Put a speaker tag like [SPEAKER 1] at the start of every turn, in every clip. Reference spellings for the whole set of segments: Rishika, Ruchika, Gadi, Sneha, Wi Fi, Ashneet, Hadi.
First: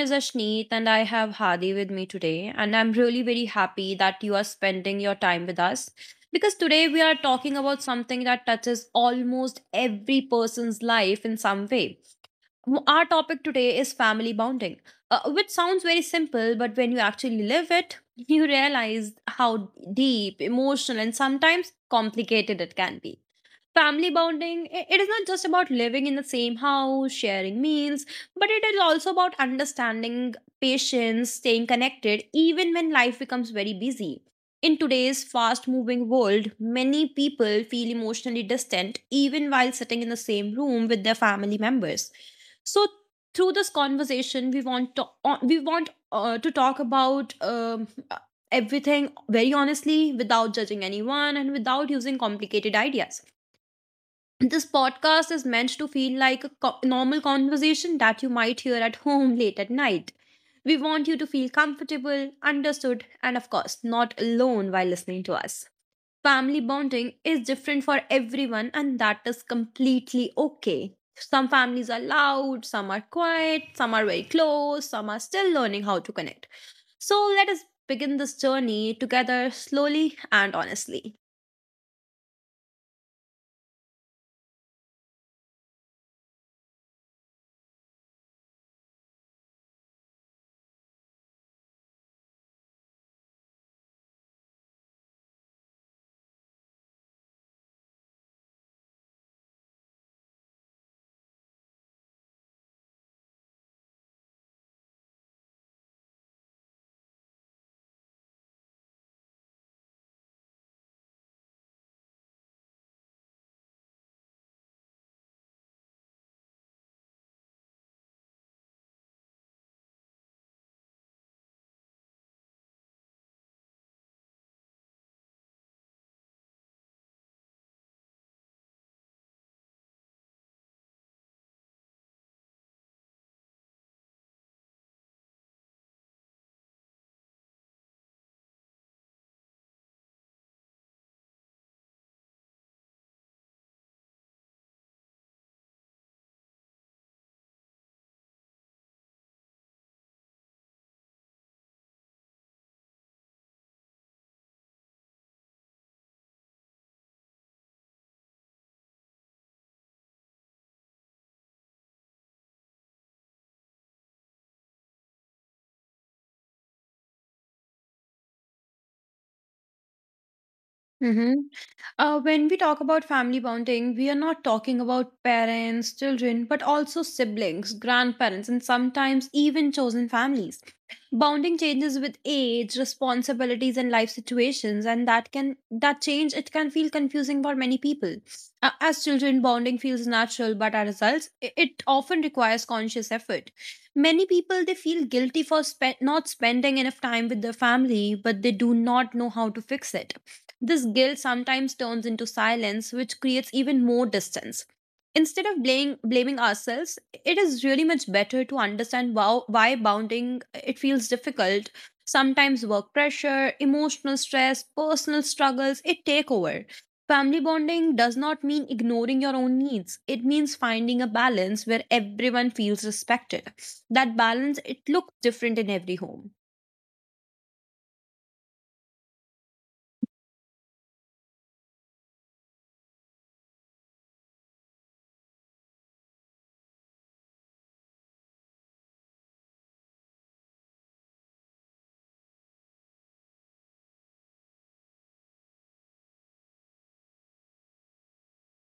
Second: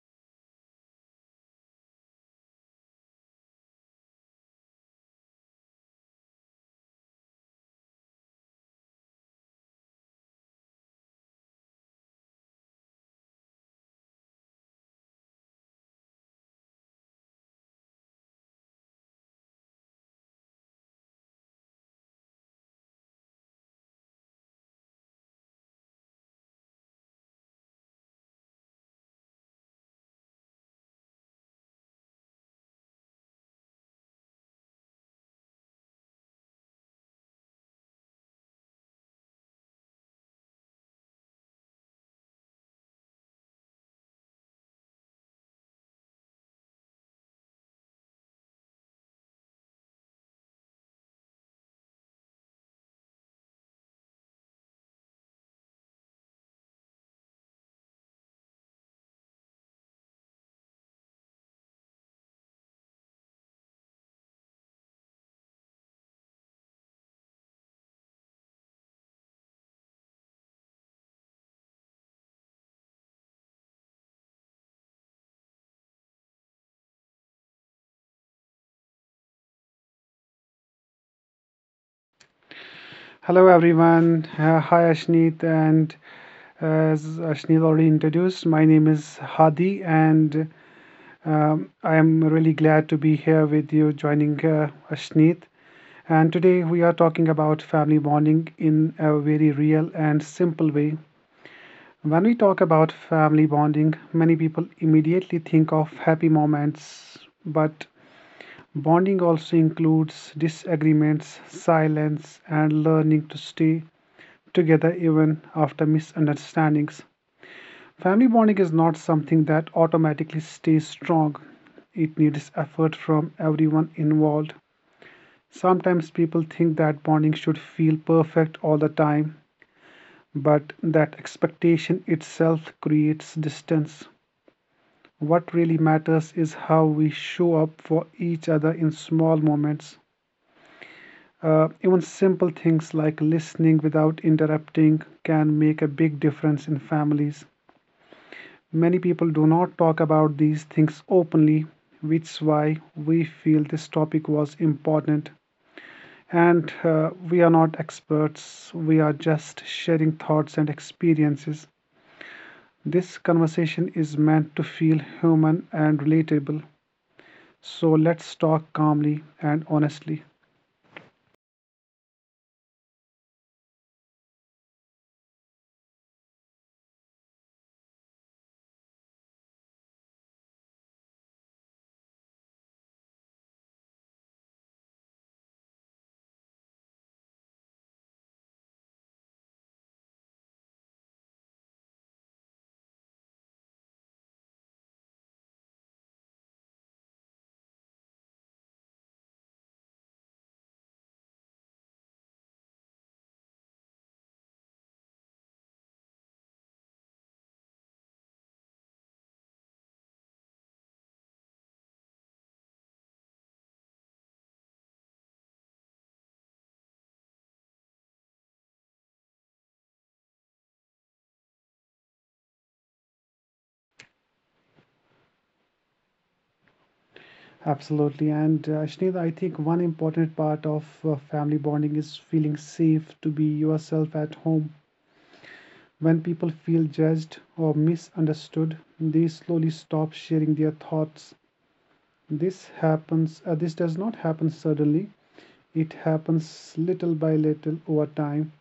[SPEAKER 1] is Ashneet and I have Hadi with me today and I'm really very happy that you are spending your time with us because today we are talking about something that touches almost every person's life in some way. Our topic today is family bonding, which sounds very simple but when you actually live it, you realize how deep, emotional and sometimes complicated it can be. Family bonding, it is not just about living in the same house, sharing meals, but it is also about understanding, patience, staying connected, even when life becomes very busy. In today's fast moving world, many people feel emotionally distant even while sitting in the same room with their family members. So, through this conversation, we want to talk about everything very honestly without judging anyone and without using complicated ideas. This podcast is meant to feel like a normal conversation that you might hear at home late at night. We want you to feel comfortable, understood, and of course, not alone while listening to us. Family bonding is different for everyone, and that is completely okay. Some families are loud, some are quiet, some are very close, some are still learning how to connect. So let us begin this journey together slowly and honestly.
[SPEAKER 2] Hello everyone. Hi Ashneet, and as Ashneet already introduced, my name is Hadi, and I am really glad to be here with you joining Ashneet. And today we are talking about family bonding in a very real and simple way. When we talk about family bonding, many people immediately think of happy moments, but bonding also includes disagreements, silence, and learning to stay together even after misunderstandings. Family bonding is not something that automatically stays strong, it needs effort from everyone involved. Sometimes people think that bonding should feel perfect all the time, but that expectation itself creates distance. What really matters is how we show up for each other in small moments. Even simple things like listening without interrupting can make a big difference in families. Many people do not talk about these things openly, which is why we feel this topic was important. And we are not experts, we are just sharing thoughts and experiences. This conversation is meant to feel human and relatable. So let's talk calmly and honestly.
[SPEAKER 1] When we talk about family bonding, we are not talking about parents, children, but also siblings, grandparents, and sometimes even chosen families. Bonding changes with age, responsibilities, and life situations, and that change it can feel confusing for many people. As children, bonding feels natural, but as adults, it often requires conscious effort. Many people they feel guilty for not spending enough time with their family, but they do not know how to fix it. This guilt sometimes turns into silence, which creates even more distance. Instead of blaming ourselves, it is really much better to understand wow, why bounding it feels difficult. Sometimes work pressure, emotional stress, personal struggles, it take over. Family bonding does not mean ignoring your own needs. It means finding a balance where everyone feels respected. That balance it looks different in every home.
[SPEAKER 2] Absolutely. And Sneha, I think one important part of family bonding is feeling safe to be yourself at home. When people feel judged or misunderstood, they slowly stop sharing their thoughts. This does not happen suddenly. It happens little by little over time.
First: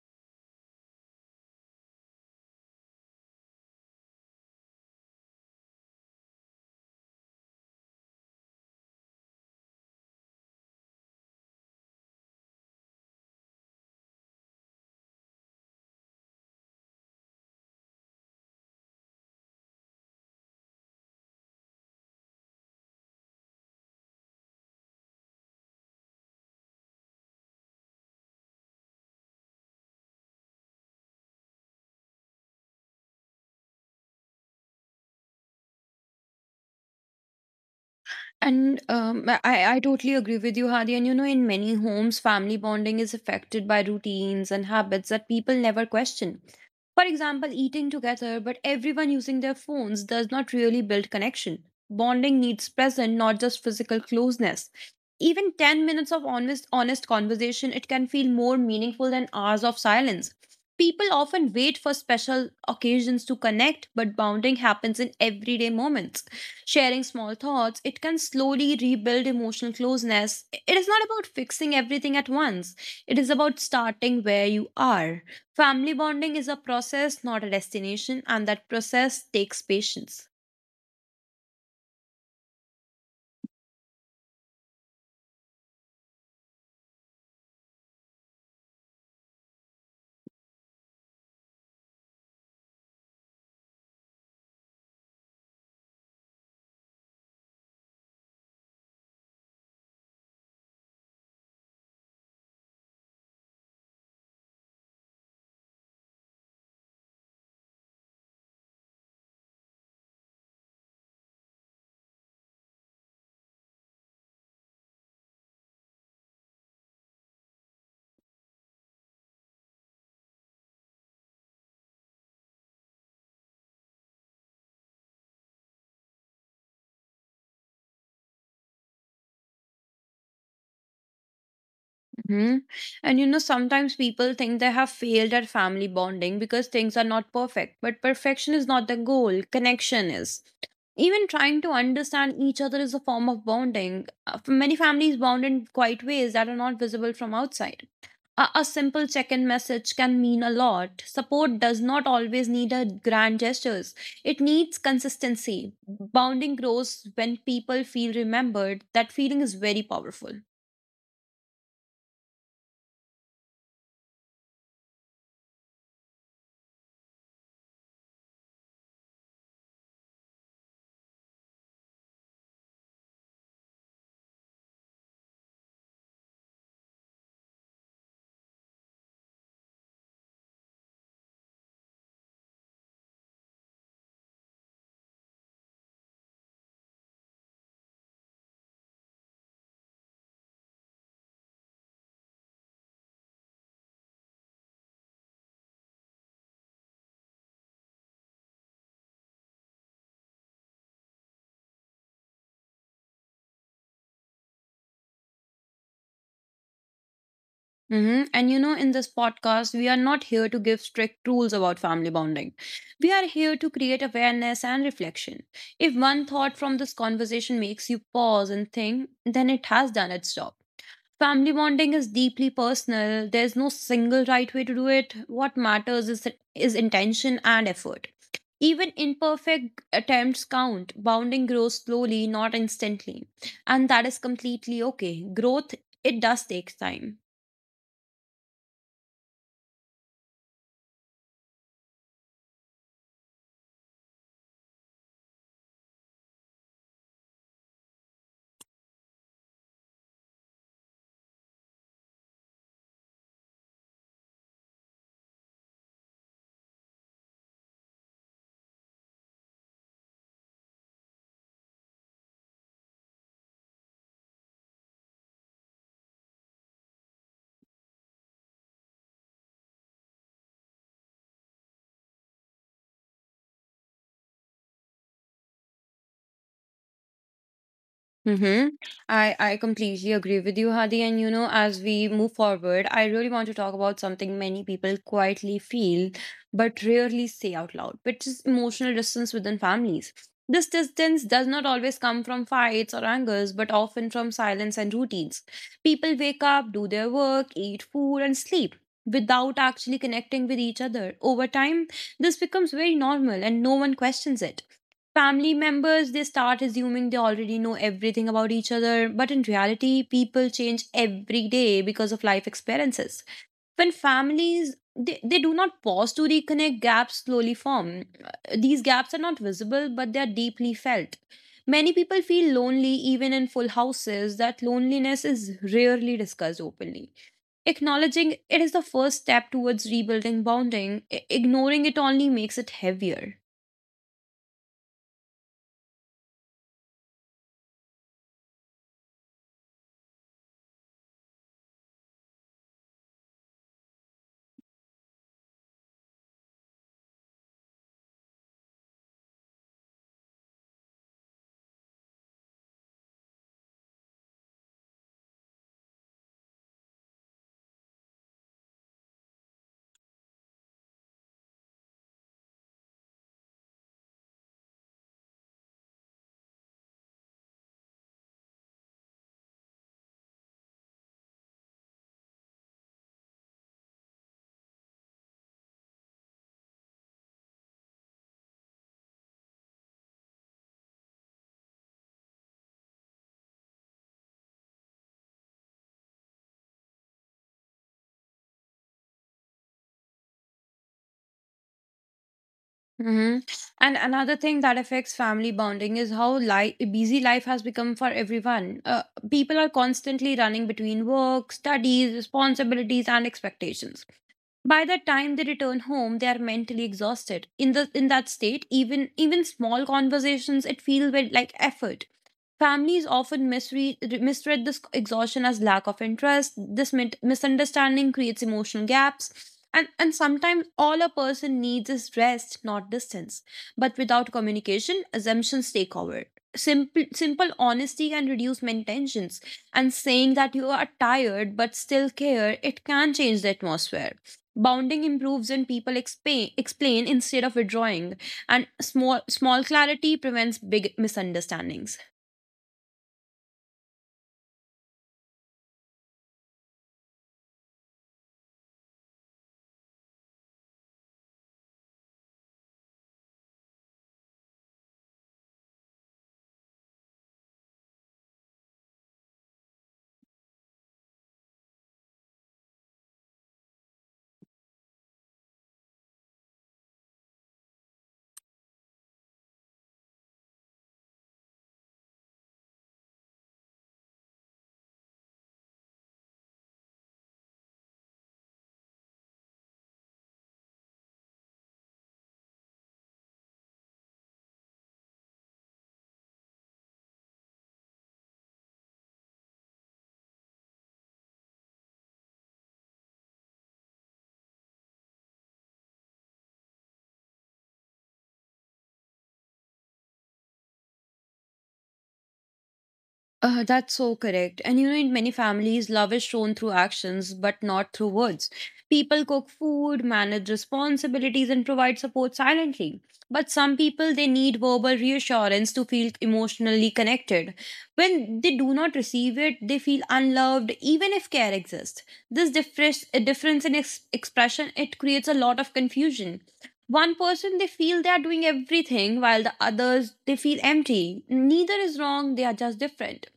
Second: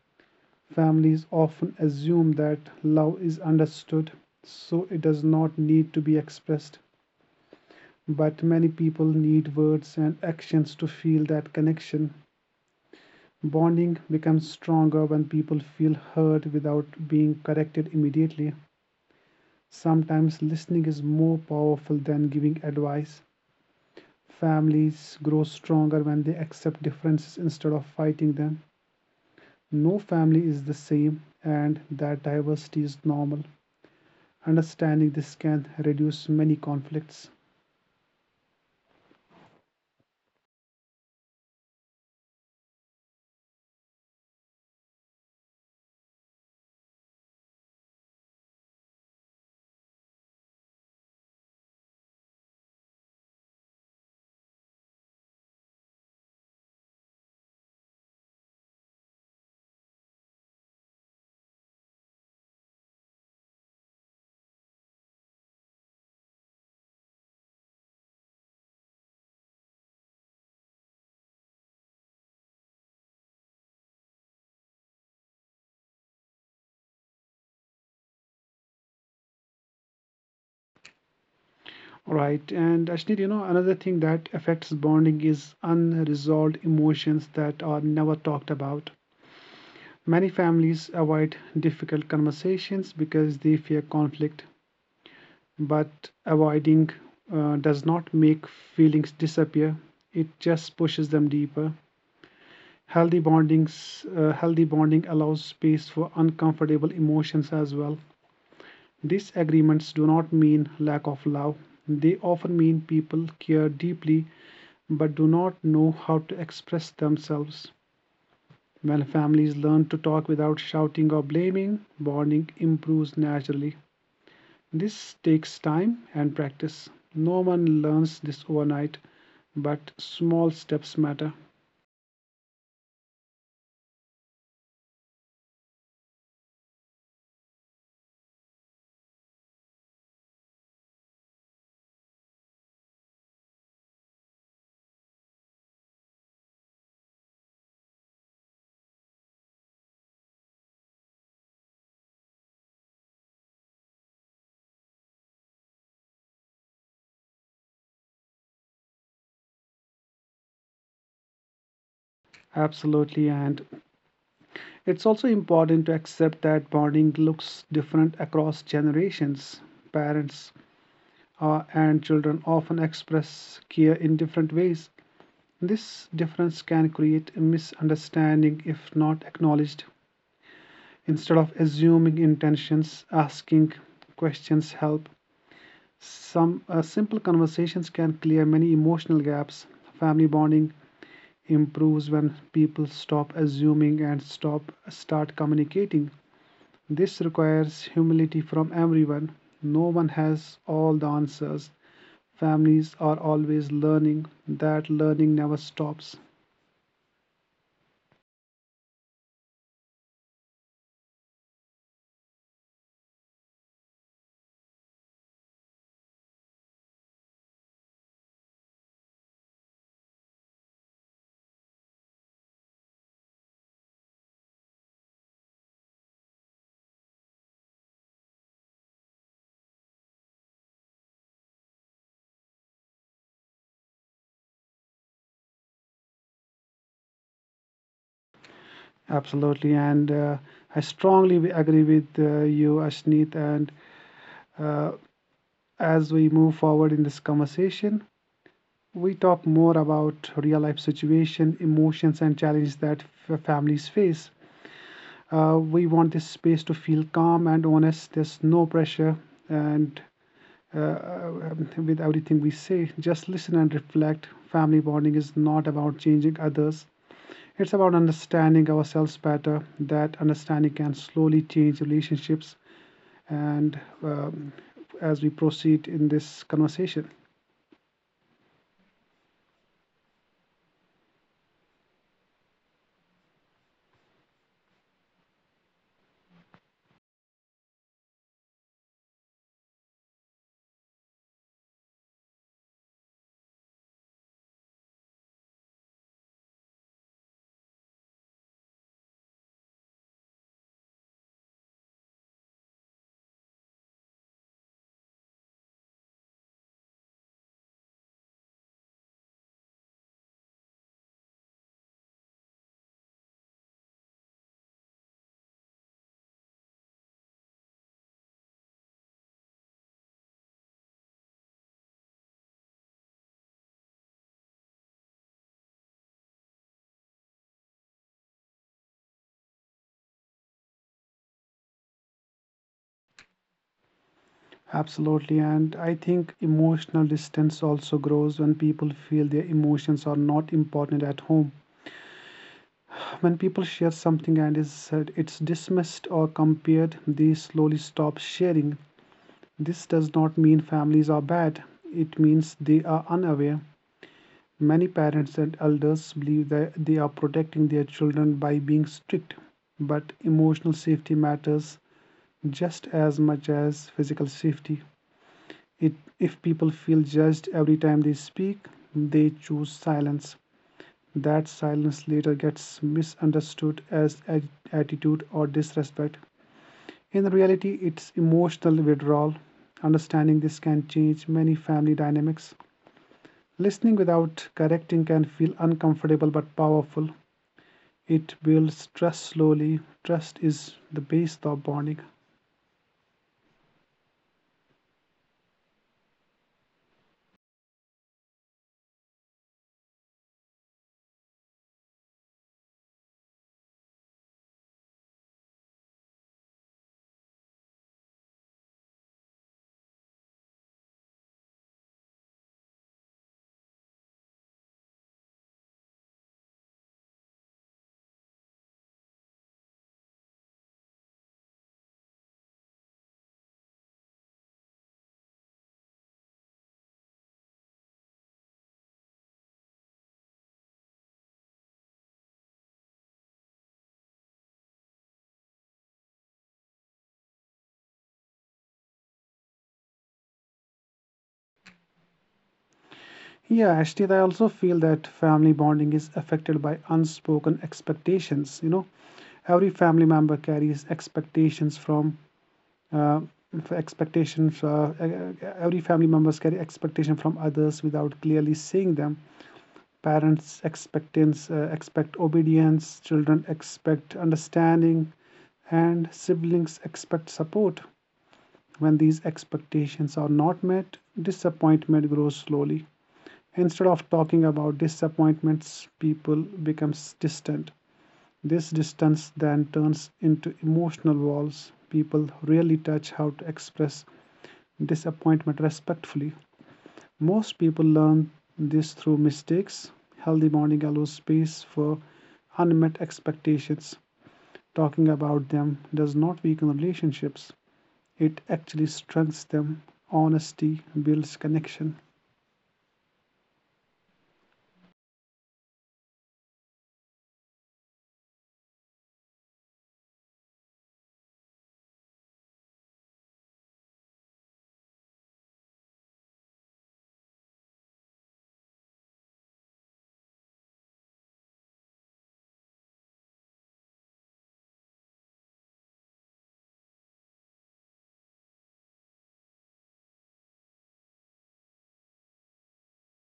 [SPEAKER 2] Families often assume that love is understood, so it does not need to be expressed. But many people need words and actions to feel that connection. Bonding becomes stronger when people feel heard without being corrected immediately. Sometimes listening is more powerful than giving advice. Families grow stronger when they accept differences instead of fighting them. No family is the same, and that diversity is normal. Understanding this can reduce many conflicts.
[SPEAKER 1] And I totally agree with you, Hadi. And you know, in many homes, family bonding is affected by routines and habits that people never question. For example, eating together but everyone using their phones does not really build connection. Bonding needs present, not just physical closeness. Even 10 minutes of honest conversation, it can feel more meaningful than hours of silence. People often wait for special occasions to connect, but bonding happens in everyday moments. Sharing small thoughts, it can slowly rebuild emotional closeness. It is not about fixing everything at once, it is about starting where you are. Family bonding is a process, not a destination, and that process takes patience.
[SPEAKER 2] Right, and Ashneet, you know, another thing that affects bonding is unresolved emotions that are never talked about. Many families avoid difficult conversations because they fear conflict, but avoiding does not make feelings disappear, it just pushes them deeper. Healthy bondings uh, healthy bonding allows space for uncomfortable emotions as well. Disagreements do not mean lack of love, they often mean people care deeply but do not know how to express themselves. When families learn to talk without shouting or blaming, bonding improves naturally. This takes time and practice. No one learns this overnight, but small steps matter.
[SPEAKER 1] hmm And you know, sometimes people think they have failed at family bonding because things are not perfect. But perfection is not the goal, connection is. Even trying to understand each other is a form of bonding. Many families bond in quiet ways that are not visible from outside. A simple check in message can mean a lot. Support does not always need a grand gestures, it needs consistency. Bonding grows when people feel remembered. That feeling is very powerful.
[SPEAKER 2] Absolutely. And it's also important to accept that bonding looks different across generations. Parents and children often express care in different ways. This difference can create a misunderstanding if not acknowledged. Instead of assuming intentions, asking questions help. Some simple conversations can clear many emotional gaps. Family bonding improves when people stop assuming and stop start communicating. This requires humility from everyone. No one has all the answers. Families are always learning. That learning never stops.
[SPEAKER 1] And you know, in this podcast, we are not here to give strict rules about family bonding. We are here to create awareness and reflection. If one thought from this conversation makes you pause and think, then it has done its job. Family bonding is deeply personal. There's no single right way to do it. What matters is intention and effort. Even imperfect attempts count. Bonding grows slowly, not instantly. And that is completely okay. Growth, it does take time.
[SPEAKER 2] Absolutely, and I strongly agree with you, Ashneet. And uh, as we move forward in this conversation, we talk more about real life situation, emotions, and challenges that families face. We want this space to feel calm and honest. There's no pressure, and with everything we say, just listen and reflect. Family bonding is not about changing others. It's about understanding ourselves better. That understanding can slowly change relationships, and as we proceed in this conversation.
[SPEAKER 1] Mm-hmm. I completely agree with you, Hadi. And you know, as we move forward, I really want to talk about something many people quietly feel but rarely say out loud, which is emotional distance within families. This distance does not always come from fights or angers, but often from silence and routines. People wake up, do their work, eat food, and sleep without actually connecting with each other. Over time, this becomes very normal and no one questions it. Family members they start assuming they already know everything about each other, but in reality people change every day because of life experiences. When families they do not pause to reconnect, gaps slowly form. These gaps are not visible but they are deeply felt. Many people feel lonely even in full houses. That loneliness is rarely discussed openly. Acknowledging it is the first step towards rebuilding bonding. Ignoring it only makes it heavier.
[SPEAKER 2] Absolutely. And I think emotional distance also grows when people feel their emotions are not important at home. When people share something and is it's dismissed or compared, they slowly stop sharing. This does not mean families are bad. It means they are unaware. Many parents and elders believe that they are protecting their children by being strict, but emotional safety matters just as much as physical safety. It, if people feel judged every time they speak, they choose silence. That silence later gets misunderstood as attitude or disrespect. In reality, it's emotional withdrawal. Understanding this can change many family dynamics. Listening without correcting can feel uncomfortable but powerful. It builds trust slowly. Trust is the base of bonding.
[SPEAKER 1] Mm-hmm. And another thing that affects family bonding is how busy life has become for everyone. People are constantly running between work, studies, responsibilities, and expectations. By the time they return home, they are mentally exhausted. In the in that state, even small conversations it feels very like effort. Families often misread this exhaustion as lack of interest. This misunderstanding creates emotional gaps. And sometimes all a person needs is rest, not distance. But without communication, assumptions take over. Simple honesty can reduce many tensions. And saying that you are tired but still care, it can change the atmosphere. Bounding improves when people explain instead of withdrawing, and small clarity prevents big misunderstandings.
[SPEAKER 2] Yeah, Ashtita, I also feel that family bonding is affected by unspoken expectations. You know, every family member carries expectations from uh, expectations e- e- every family members carry expectation from others without clearly seeing them. Parents expect obedience, children expect understanding, and siblings expect support. When these expectations are not met, disappointment grows slowly. Instead of talking about disappointments, people becomes distant. This distance then turns into emotional walls. People rarely touch how to express disappointment respectfully. Most people learn this through mistakes. Healthy bonding allows space for unmet expectations. Talking about them does not weaken relationships, it actually strengthens them. Honesty builds connection.
[SPEAKER 1] That's so correct. And you know, in many families, love is shown through actions, but not through words. People cook food, manage responsibilities, and provide support silently. But some people, they need verbal reassurance to feel emotionally connected. When they do not receive it, they feel unloved, even if care exists. This difference in expression, it creates a lot of confusion. One person they feel they are doing everything, while the others they feel empty. Neither is wrong; they are just different.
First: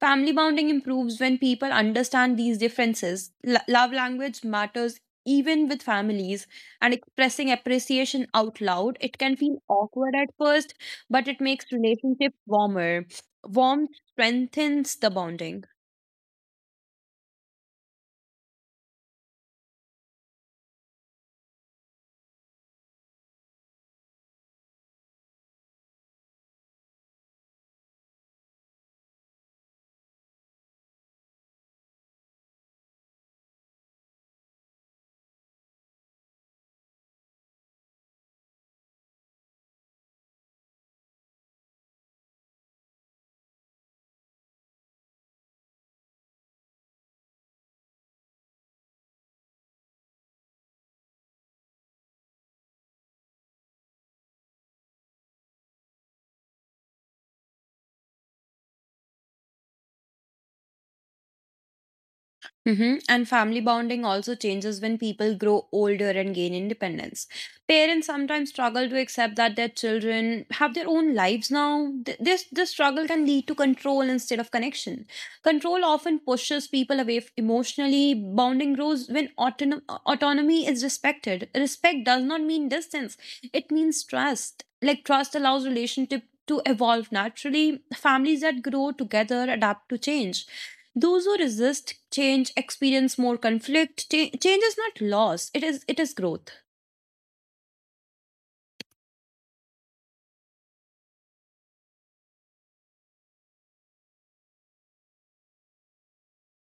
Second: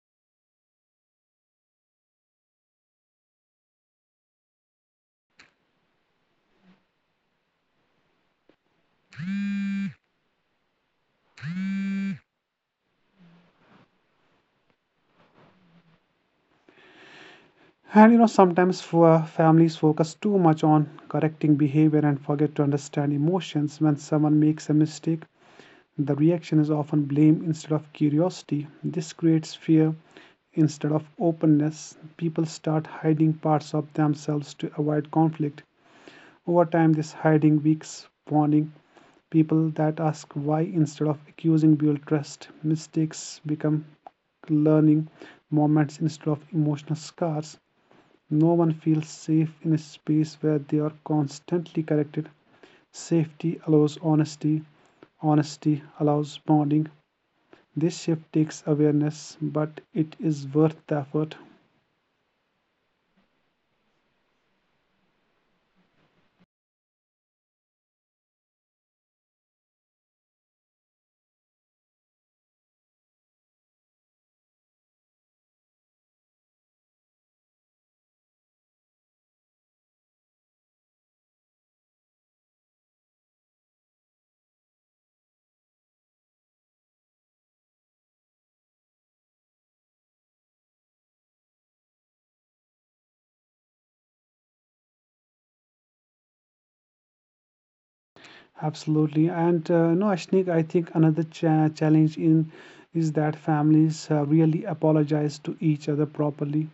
[SPEAKER 1] Family bonding improves when people understand these differences. Love language matters even with families, and expressing appreciation out loud, it can feel awkward at first, but it makes relationships warmer. Warmth strengthens the bonding.
[SPEAKER 2] And you know, sometimes for families focus too much on correcting behavior and forget to understand emotions. When someone makes a mistake, the reaction is often blame instead of curiosity. This creates fear instead of openness. People start hiding parts of themselves to avoid conflict. Over time, this hiding weakens bonding. People that ask why instead of accusing build trust. Mistakes become learning moments instead of emotional scars. No one feels safe in a space where they are constantly corrected. Safety allows honesty, honesty allows bonding. This shift takes awareness, but it is worth the effort.
[SPEAKER 1] Mhm. And family bonding also changes when people grow older and gain independence. Parents sometimes struggle to accept that their children have their own lives now. This struggle can lead to control instead of connection. Control often pushes people away emotionally. Bonding grows when autonomy is respected. Respect does not mean distance, it means trust. Like, trust allows relationship to evolve naturally. Families that grow together adapt to change. Those who resist change experience more conflict. Change is not loss; it is growth.
[SPEAKER 2] Absolutely. And no, Ashnik, I think another challenge in is that families really apologize to each other properly.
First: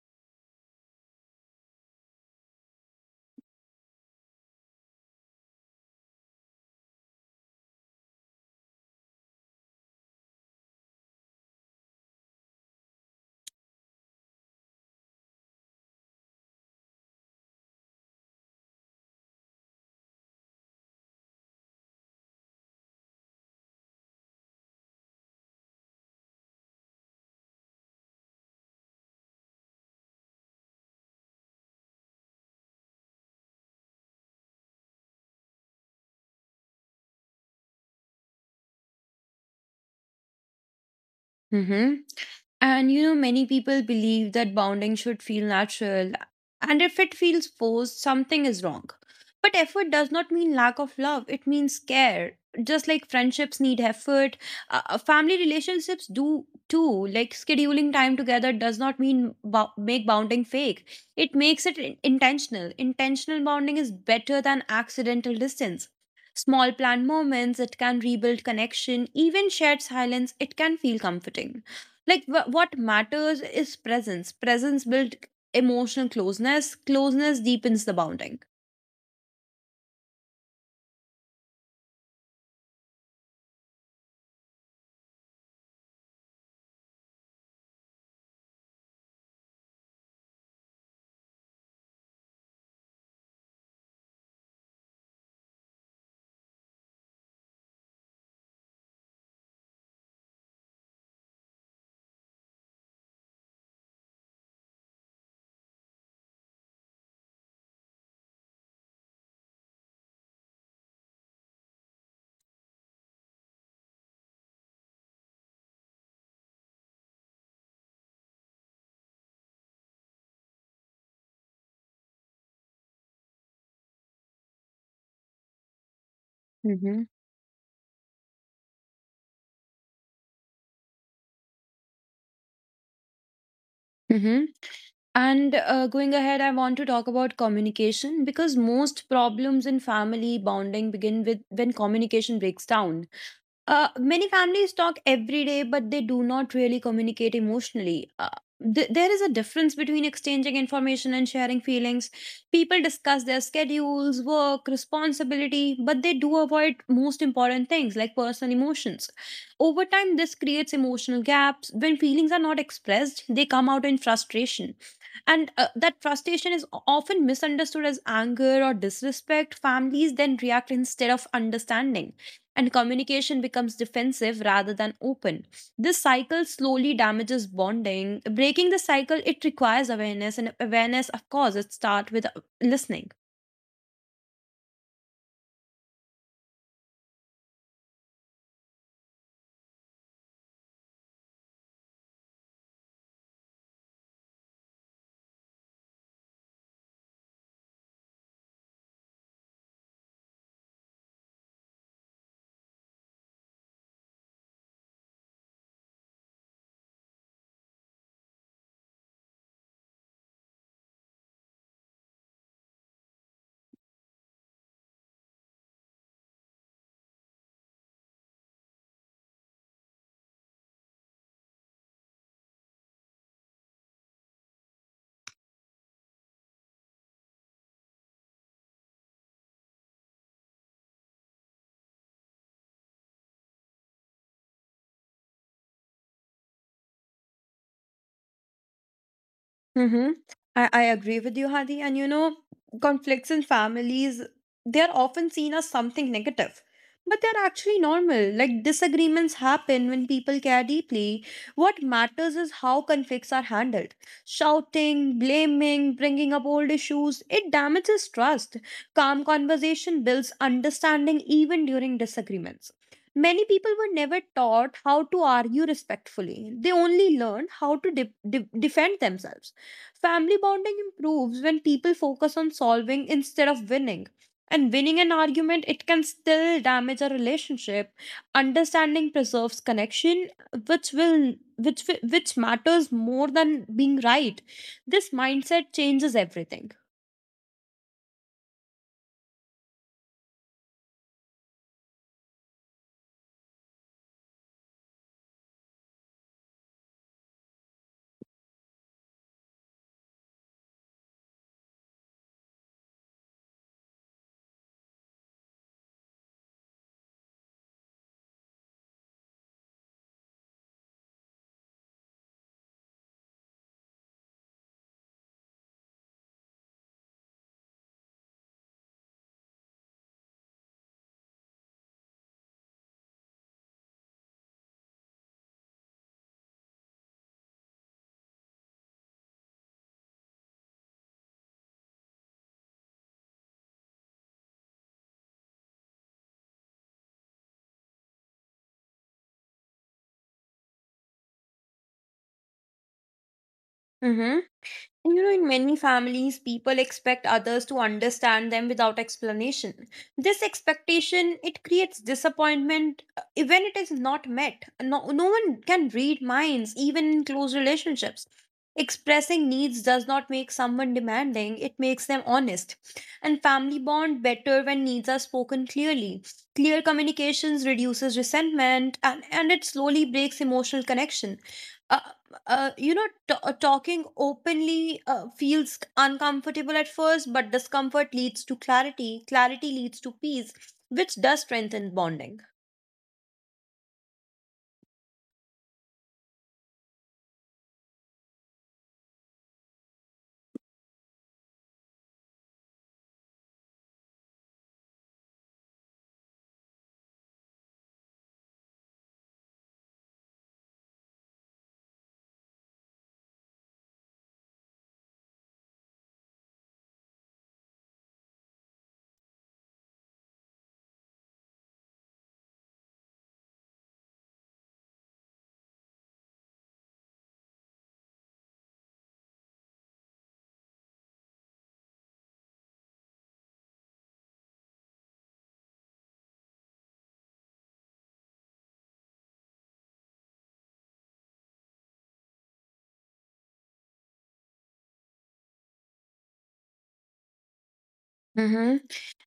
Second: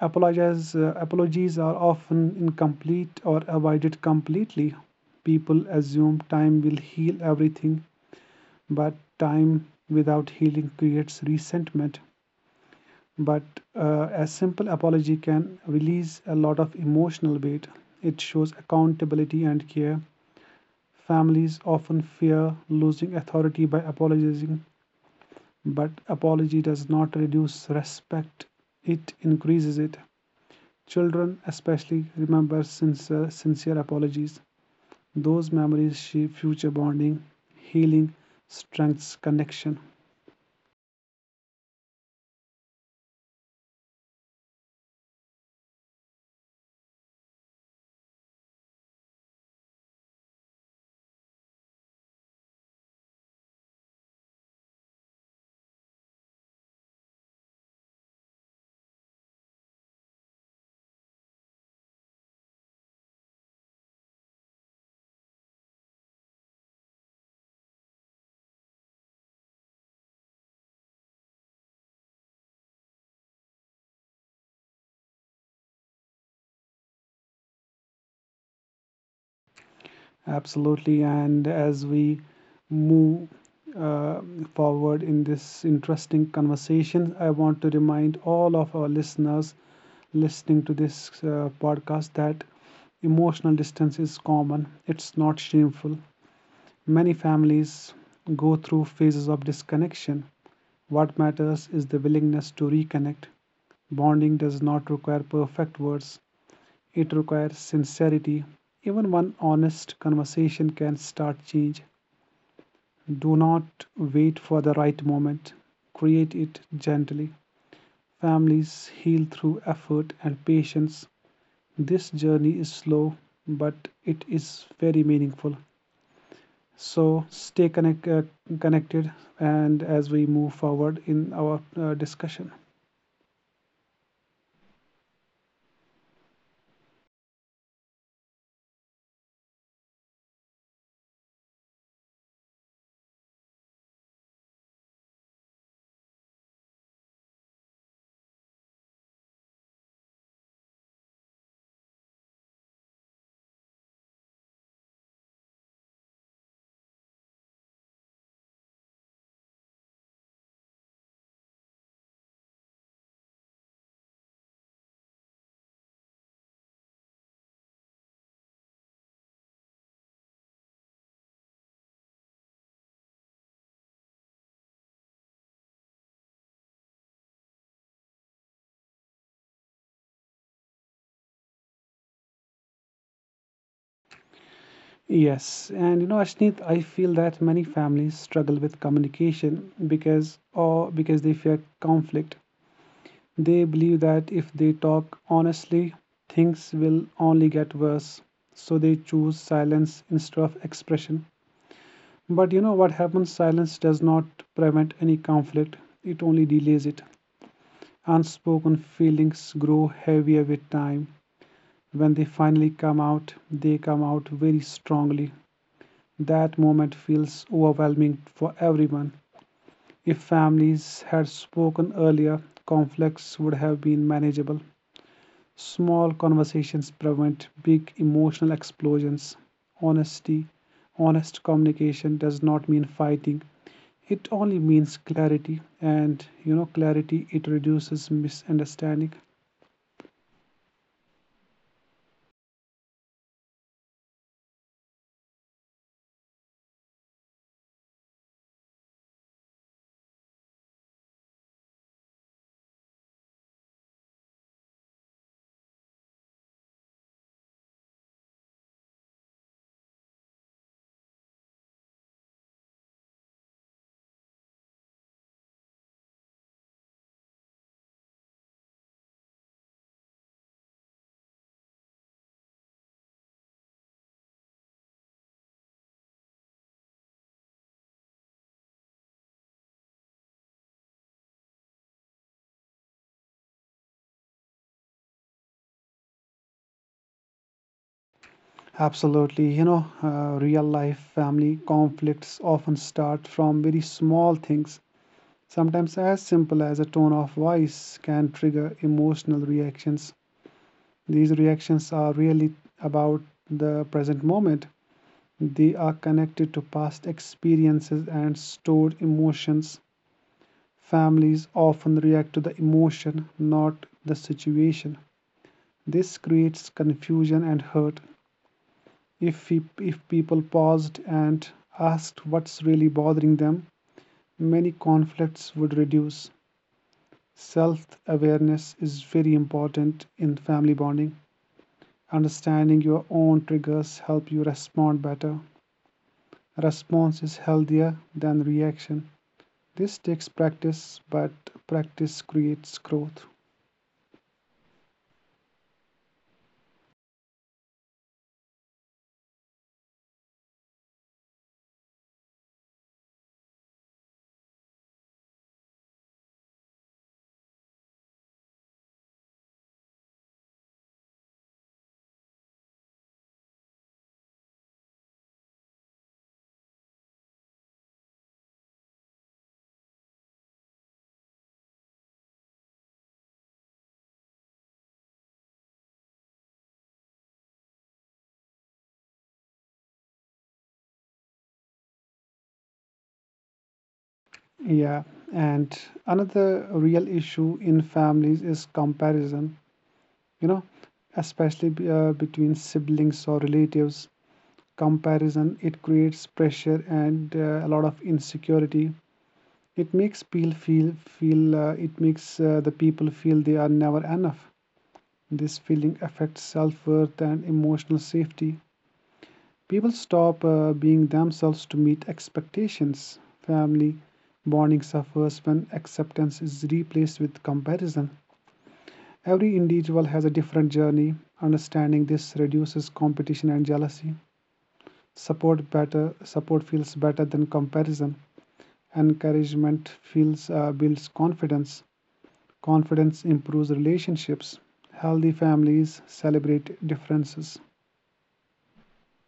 [SPEAKER 2] Apologies are often incomplete or avoided completely. People assume time will heal everything, but time without healing creates resentment. But a simple apology can release a lot of emotional weight. It shows accountability and care. Families often fear losing authority by apologizing, but apology does not reduce respect, it increases it. Children, especially, remember sincere apologies. Those memories shape future bonding, healing, strengths, connection.
[SPEAKER 1] Mm-hmm. And you know, many people believe that bonding should feel natural, and if it feels forced, something is wrong. But effort does not mean lack of love, it means care. Just like friendships need effort, family relationships do too. Like scheduling time together does not mean make bonding fake, it makes it intentional. Intentional bonding is better than accidental distance. Small planned moments, it can rebuild connection, even shared silence, it can feel comforting. Like what matters is presence. Presence builds emotional closeness. Closeness deepens the bonding.
[SPEAKER 2] Absolutely. And as we move uh, forward in this interesting conversation, I want to remind all of our listeners listening to this podcast that emotional distance is common, it's not shameful. Many families go through phases of disconnection. What matters is the willingness to reconnect. Bonding does not require perfect words, it requires sincerity. Even one honest conversation can start change. Do not wait for the right moment. Create it gently. Families heal through effort and patience. This journey is slow, but it is very meaningful.
[SPEAKER 1] Mm-hmm.
[SPEAKER 2] So connected and as we move forward in our discussion.
[SPEAKER 1] Mm-hmm. And going ahead, I want to talk about communication because most problems in family bonding begin with when communication breaks down. Many families talk every day, but they do not really communicate emotionally. There is a difference between exchanging information and sharing feelings. People discuss their schedules, work, responsibility, but they do avoid most important things like personal emotions. Over time, this creates emotional gaps. When feelings are not expressed, they come out in frustration. And that frustration is often misunderstood as anger or disrespect. Families then react instead of understanding, and communication becomes defensive rather than open. This cycle slowly damages bonding. Breaking the cycle, it requires awareness, and awareness, of course, it starts with listening.
[SPEAKER 2] Yes, and you know, Ashneet, I feel that many families struggle with communication because they fear conflict. They believe that if they talk honestly, things will only get worse. So they choose silence instead of expression. But you know what happens? Silence does not prevent any conflict, it only delays it. Unspoken feelings grow heavier with time. When they finally come out, they come out very strongly. That moment feels overwhelming for everyone. If families had spoken earlier, conflicts would have been manageable. Small conversations prevent big emotional explosions. Honesty, Honest communication does not mean fighting. It only means clarity, and you know, clarity it reduces misunderstanding.
[SPEAKER 1] Mm-hmm. I agree with you, Hadi. And you know, conflicts in families, they're often seen as something negative, but they're actually normal. Like disagreements happen when people care deeply. What matters is how conflicts are handled. Shouting, blaming, bringing up old issues, it damages trust. Calm conversation builds understanding even during disagreements. Many people were never taught how to argue respectfully. They only learned how to defend themselves. Family bonding improves when people focus on solving instead of winning. And winning an argument, it can still damage a relationship. Understanding preserves connection, which will which wi- which matters more than being right. This mindset changes everything.
[SPEAKER 2] Absolutely, you know, real life family conflicts often start from very small things. Sometimes, as simple as a tone of voice can trigger emotional reactions. These reactions are really about the present moment. They are connected to past experiences and stored emotions. Families often react to the emotion, not the situation. This creates confusion and hurt. If people paused and asked what's really bothering them, many conflicts would reduce. Self awareness is very important in family bonding. Understanding your own triggers help you respond better. Response is healthier than reaction. This takes practice, but practice creates growth.
[SPEAKER 1] Mm-hmm. And you know, in many families, people expect others to understand them without explanation. This expectation it creates disappointment when it is not met. No, no one can read minds, even in close relationships. Expressing needs does not make someone demanding; it makes them honest. And family bond better when needs are spoken clearly. Clear communications reduces resentment, and it slowly breaks emotional connection. Uh, Talking openly feels uncomfortable at first, but discomfort leads to clarity. Clarity leads to peace, which does strengthen bonding.
[SPEAKER 2] Yeah, and another real issue in families is comparison, you know, especially between siblings or relatives. Comparison, it creates pressure and a lot of insecurity. It makes the people feel they are never enough. This feeling affects self-worth and emotional safety. People stop being themselves to meet expectations. Family bonding suffers when acceptance is replaced with comparison. Every individual has a different journey. Understanding this reduces competition and jealousy. Support better Support feels better than comparison. Encouragement feels builds confidence. Confidence improves relationships. Healthy families celebrate differences.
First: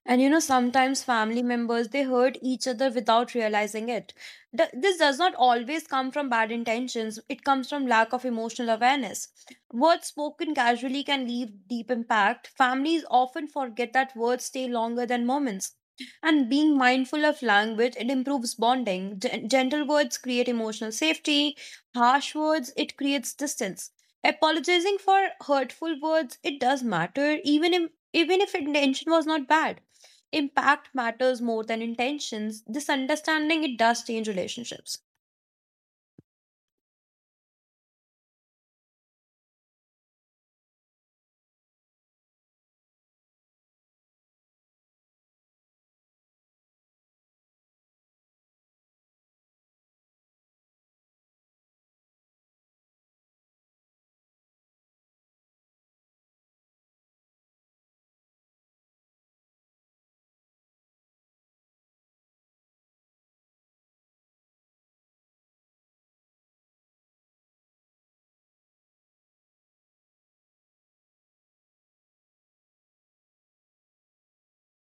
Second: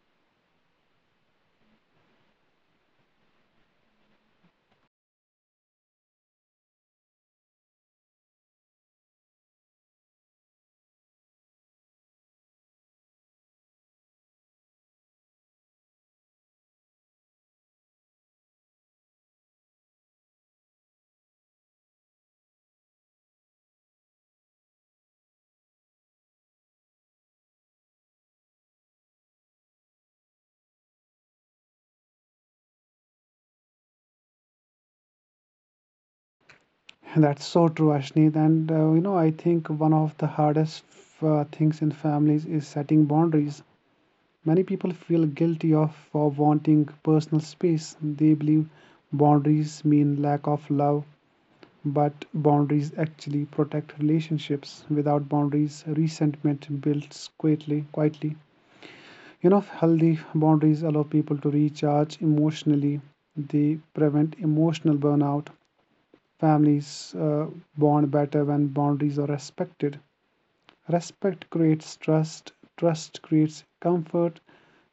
[SPEAKER 1] And you know, sometimes family members they hurt each other without realizing it. This does not always come from bad intentions, it comes from lack of emotional awareness. Words spoken casually can leave deep impact. Families often forget that words stay longer than moments. And being mindful of language, it improves bonding. Gentle words create emotional safety, harsh words, it creates distance. Apologizing for hurtful words, it does matter, even if intention was not bad. Impact matters more than intentions. This understanding it does change relationships.
[SPEAKER 2] That's so true, Ashneet. And you know, I think one of the hardest things in families is setting boundaries. Many people feel guilty of for wanting personal space. They believe boundaries mean lack of love, but boundaries actually protect relationships. Without boundaries, resentment builds quietly. You know, healthy boundaries allow people to recharge emotionally. They prevent emotional burnout. Families bond better when boundaries are respected. Respect creates trust, trust creates comfort,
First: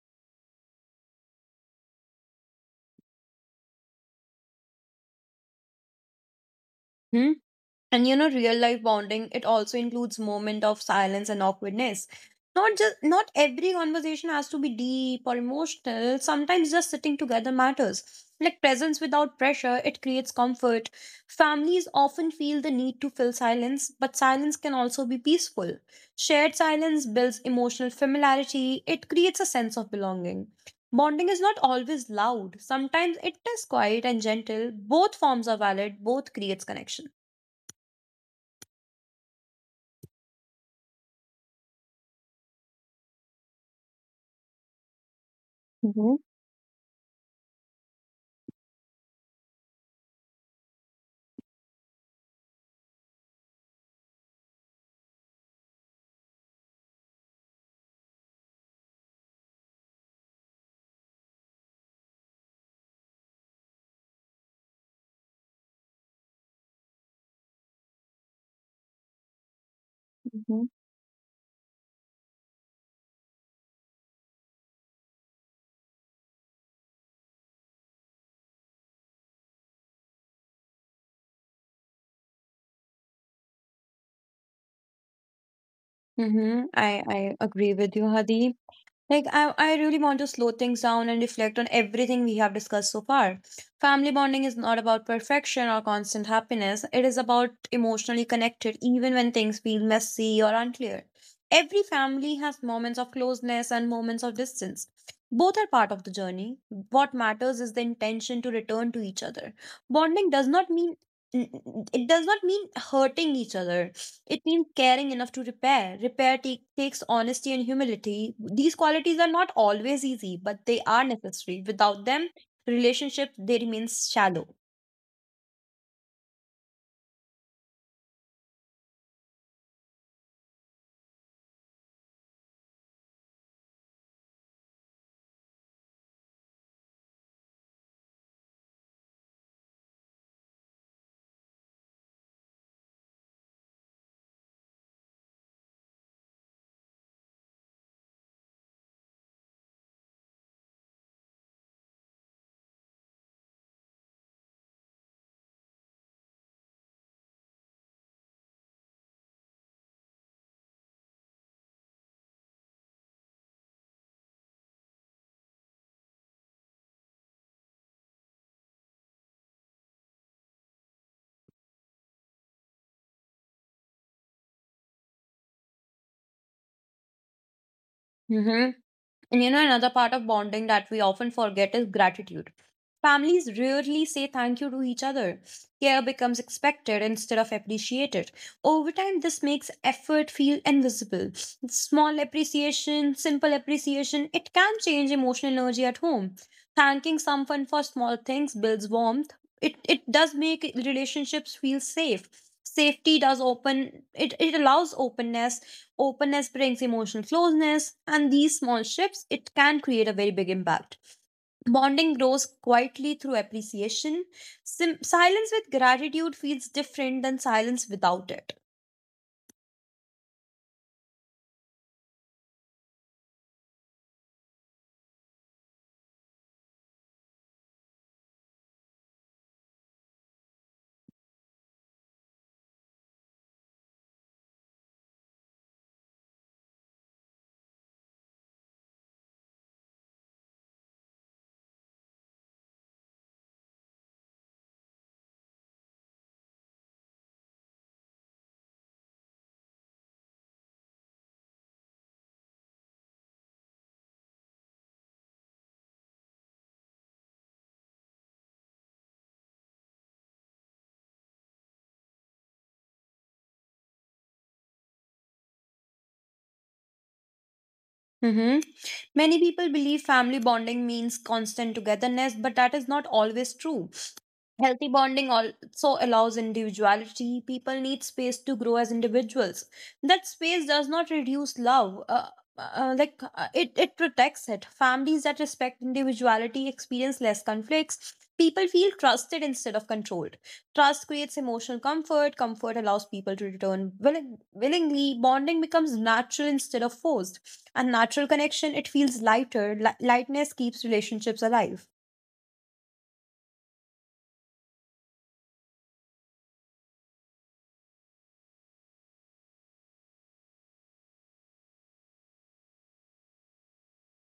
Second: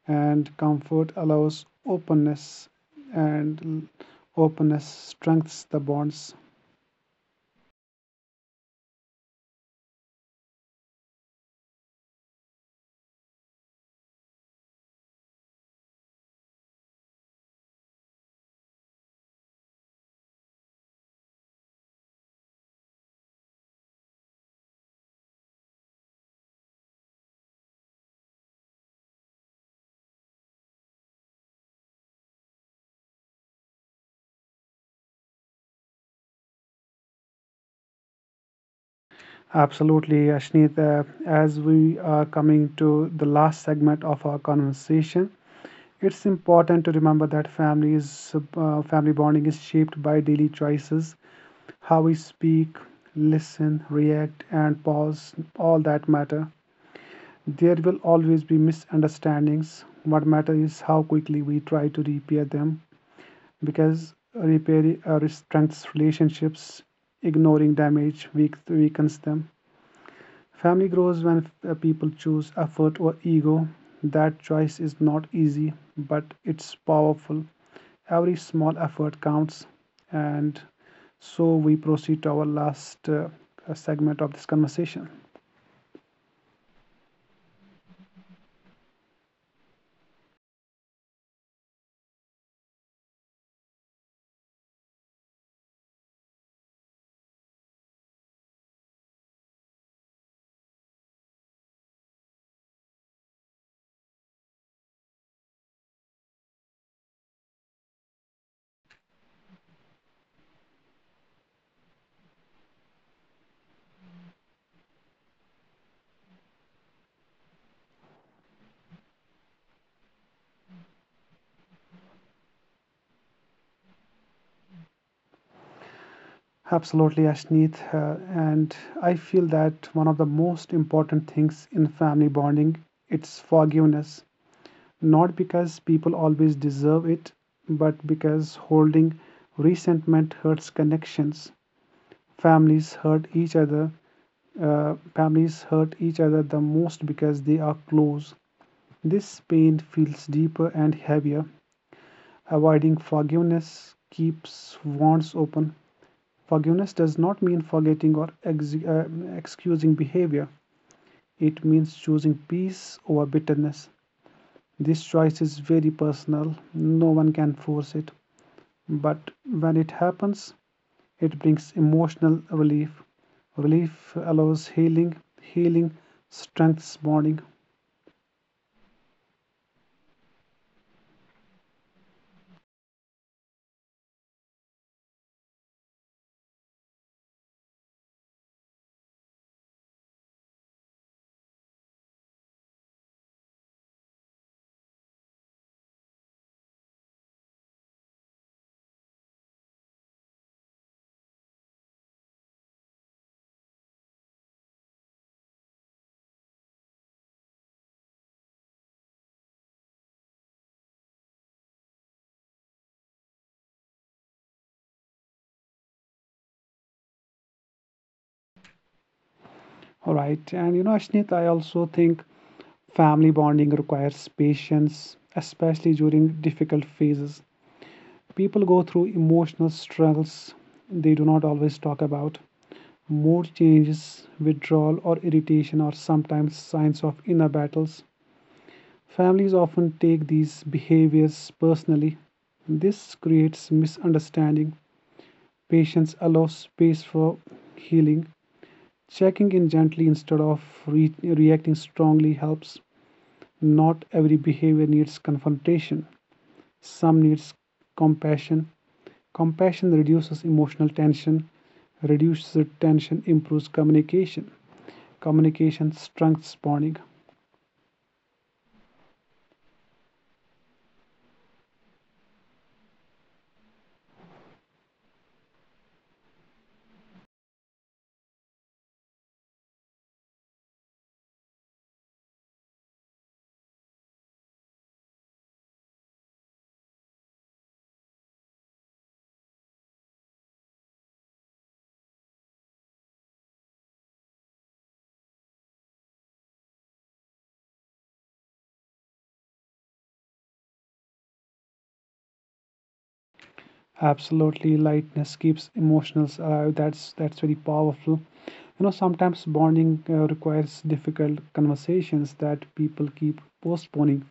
[SPEAKER 2] and comfort allows openness, and openness strengthens the bonds.
[SPEAKER 1] Hmm? And you know, real life bonding, it also includes moment of silence and awkwardness. Not every conversation has to be deep or emotional. Sometimes just sitting together matters. Like presence without pressure, it creates comfort. Families often feel the need to fill silence, but silence can also be peaceful. Shared silence builds emotional familiarity. It creates a sense of belonging. Bonding is not always loud. Sometimes it is quiet and gentle. Both forms are valid. Both creates connection.
[SPEAKER 2] Absolutely, Ashneet. As we are coming to the last segment of our conversation,
[SPEAKER 1] Mhm,
[SPEAKER 2] it's important to remember that families, family bonding is shaped by daily choices. How we speak, listen, react, and pause, all that matter. There will always be misunderstandings. What matters is how quickly we try to repair them, because repairing strengthens relationships, ignoring damage weakens them.
[SPEAKER 1] mhm,
[SPEAKER 2] Family grows when people choose effort or ego. That choice is not easy, but it's powerful. Every small effort counts, and so we proceed to our last segment of this conversation.
[SPEAKER 1] mhm. I agree with you, Hadi. Like, I really want to slow things down and reflect on everything we have discussed so far. Family bonding is not about perfection or constant happiness, it is about emotionally connected, even when things feel messy or unclear. Every family has moments of closeness and moments of distance. Both are part of the journey. What matters is the intention to return to each other. Bonding does not mean it does not mean hurting each other, it means caring enough to repair. Repair takes honesty and humility. These qualities are not always easy, but they are necessary. Without them, relationships they remain shallow.
[SPEAKER 2] Absolutely, Ashneet. And I feel that one of the most important things in family bonding, it's forgiveness. Not because people always deserve it, but because holding resentment hurts connections. Families hurt each other, families hurt each other the most because they are close. This pain feels deeper and heavier. Avoiding forgiveness keeps wounds open. Forgiveness does not mean forgetting or excusing behavior, it means choosing peace over bitterness. This choice is very personal, no one can force it. But when it happens, it brings emotional relief. Relief allows healing, healing strengthens bonding.
[SPEAKER 1] Mhm. And you know, another part of bonding that we often forget is gratitude. Families rarely say thank you to each other. Care becomes expected instead of appreciated. Over time, this makes effort feel invisible. Small appreciation, simple appreciation, it can change emotional energy at home. Thanking someone for small things builds warmth. It does make relationships feel safe. Safety does open, it allows openness. Openness brings emotional closeness, and these small shifts it can create a very big impact. Bonding grows quietly through appreciation. Silence with gratitude feels different than silence without it.
[SPEAKER 2] All right, and you know, Ashnit, I also think family bonding requires patience, especially during difficult phases. People go through emotional struggles they do not always talk about. Mood changes, withdrawal, or irritation are sometimes signs of inner battles. Families often take these behaviors personally. This creates misunderstanding. Patience allows space for healing. Checking in gently instead of reacting strongly helps. Not every behavior needs confrontation. Some needs compassion. Compassion reduces emotional tension, reduces tension, improves communication. Communication strengthens bonding.
[SPEAKER 1] Mhm. Many people believe family bonding means constant togetherness, but that is not always true. Healthy bonding also allows individuality. People need space to grow as individuals. That space does not reduce love. It protects it. Families that respect individuality experience less conflicts. People feel trusted instead of controlled. Trust creates emotional comfort. Comfort allows people to return willingly. Bonding becomes natural instead of forced. And natural connection, it feels lighter. Lightness keeps relationships alive.
[SPEAKER 2] Absolutely, lightness keeps emotions alive. That's very powerful. You know, sometimes bonding requires difficult conversations that people keep postponing.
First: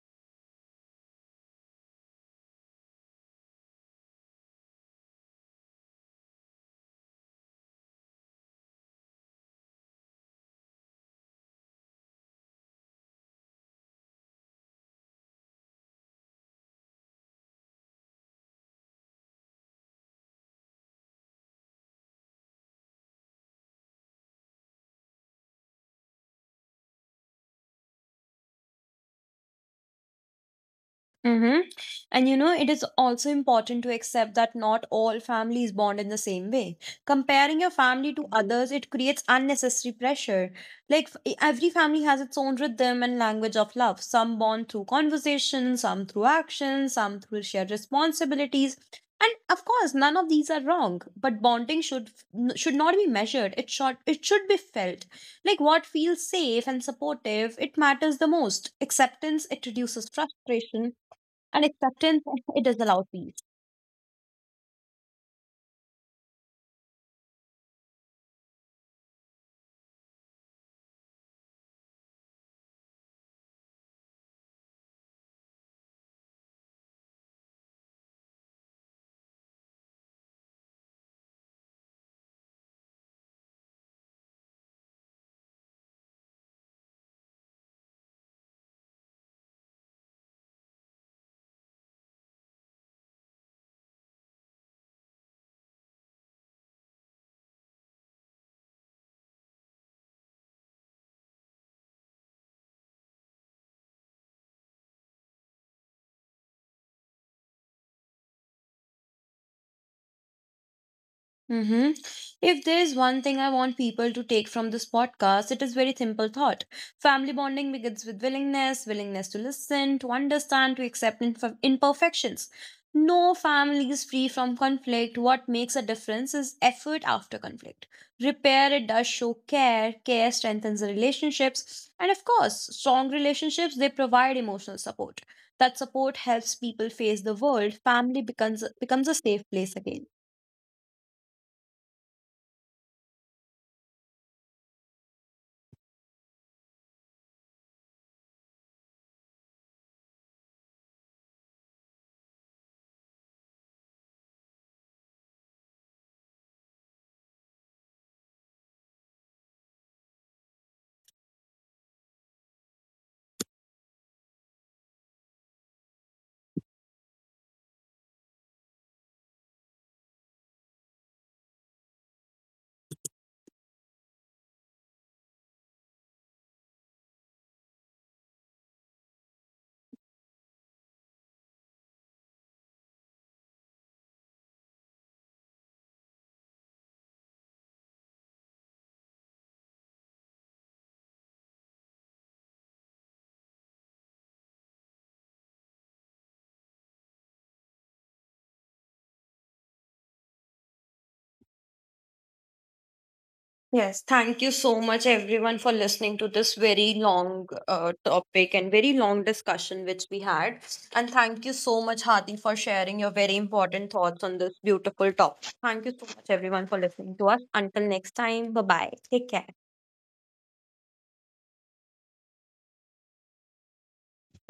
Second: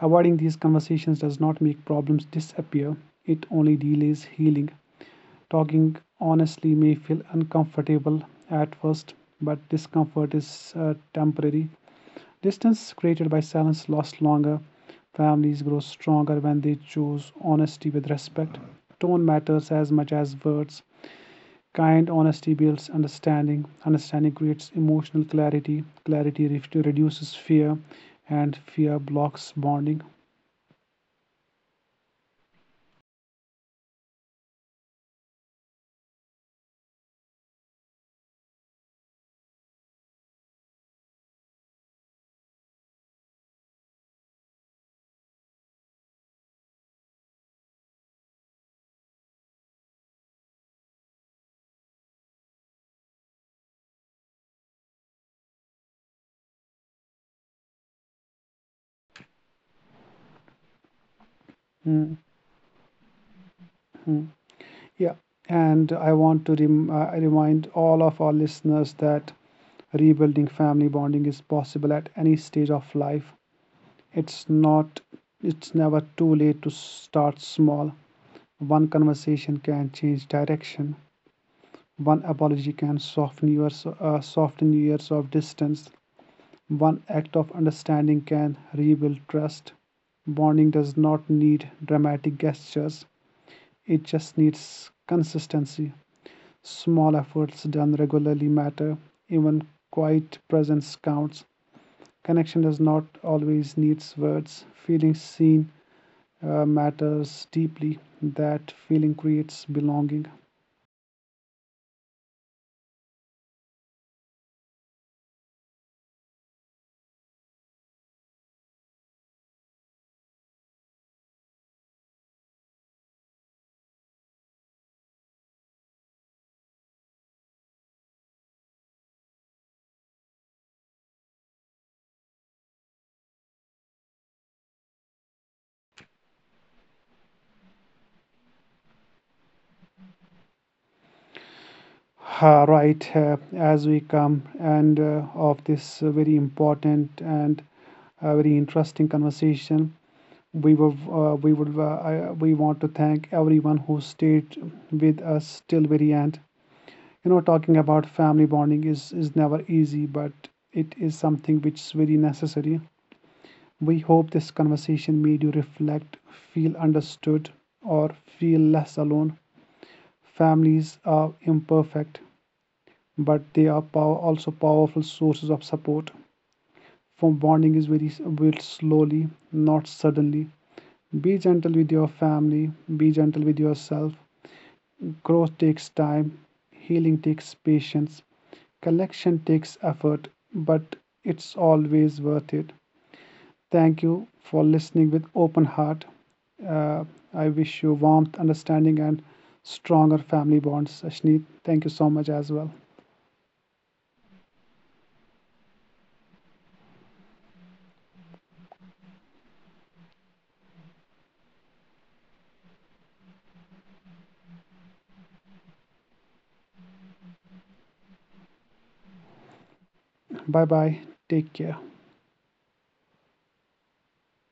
[SPEAKER 2] Avoiding these conversations does not make problems disappear; it only delays healing. Talking honestly may feel uncomfortable at first, but discomfort is temporary. Distance created by silence lasts longer. Families grow stronger when they choose honesty with respect. Tone matters as much as words. Kind honesty builds understanding. Understanding creates emotional clarity. Clarity reduces fear, and fear blocks bonding.
[SPEAKER 1] Mm-hmm. And you know, it is also important to accept that not all families bond in the same way. Comparing your family to others, it creates unnecessary pressure. Like every family has its own rhythm and language of love. Some bond through conversation, some through action, some through shared responsibilities. And of course, none of these are wrong, but bonding should not be measured. It should be felt. Like what feels safe and supportive, it matters the most. Acceptance, it reduces frustration, and
[SPEAKER 2] Hmm.
[SPEAKER 1] acceptance it does allow peace.
[SPEAKER 2] Mm. Yeah, and I want to I remind all of our listeners that rebuilding family bonding is possible at any stage of life. It's not, it's never too late to start small. One conversation can change direction, one apology can soften years of distance, one act of understanding can rebuild trust. Bonding does not need dramatic gestures, it just needs consistency. Small efforts done regularly matter, even quiet presence counts. Connection does not always needs words. Feeling seen matters deeply. That feeling creates belonging.
[SPEAKER 1] Mm-hmm. If there is one thing I want people to take from this podcast, it is very simple thought. Family bonding begins with willingness, willingness to listen, to understand, to accept imperfections. No family is free from conflict. What makes a difference is effort after conflict. Repair it does show care. Care strengthens the relationships, and of course, strong relationships they provide emotional support. That support helps people face the world. Family becomes a safe place again.
[SPEAKER 2] Ah, right, as we come and of this very important and very interesting conversation, we will we would I, we want to thank everyone who stayed with us till very end. You know, talking about family bonding is never easy, but it is something which is very necessary. We hope this conversation made you reflect, feel understood, or feel less alone. Families are imperfect, but they are also powerful sources of support. For bonding is very built slowly, not suddenly. Be gentle with your family, be gentle with yourself. Growth takes time, healing takes patience, connection takes effort, but it's always worth it. Thank you for listening with open heart. Uh, I wish you warmth, understanding, and stronger family bonds, Ashneet. Thank you so much as well.
[SPEAKER 1] Yes, thank you so much, everyone, for listening to this very long topic and very long discussion which we had. And thank you so much, Hadi, for sharing your very important thoughts on this beautiful topic. Thank you so much, everyone, for listening to us. Until next time, bye bye. Take care.
[SPEAKER 2] Bye bye. Take care.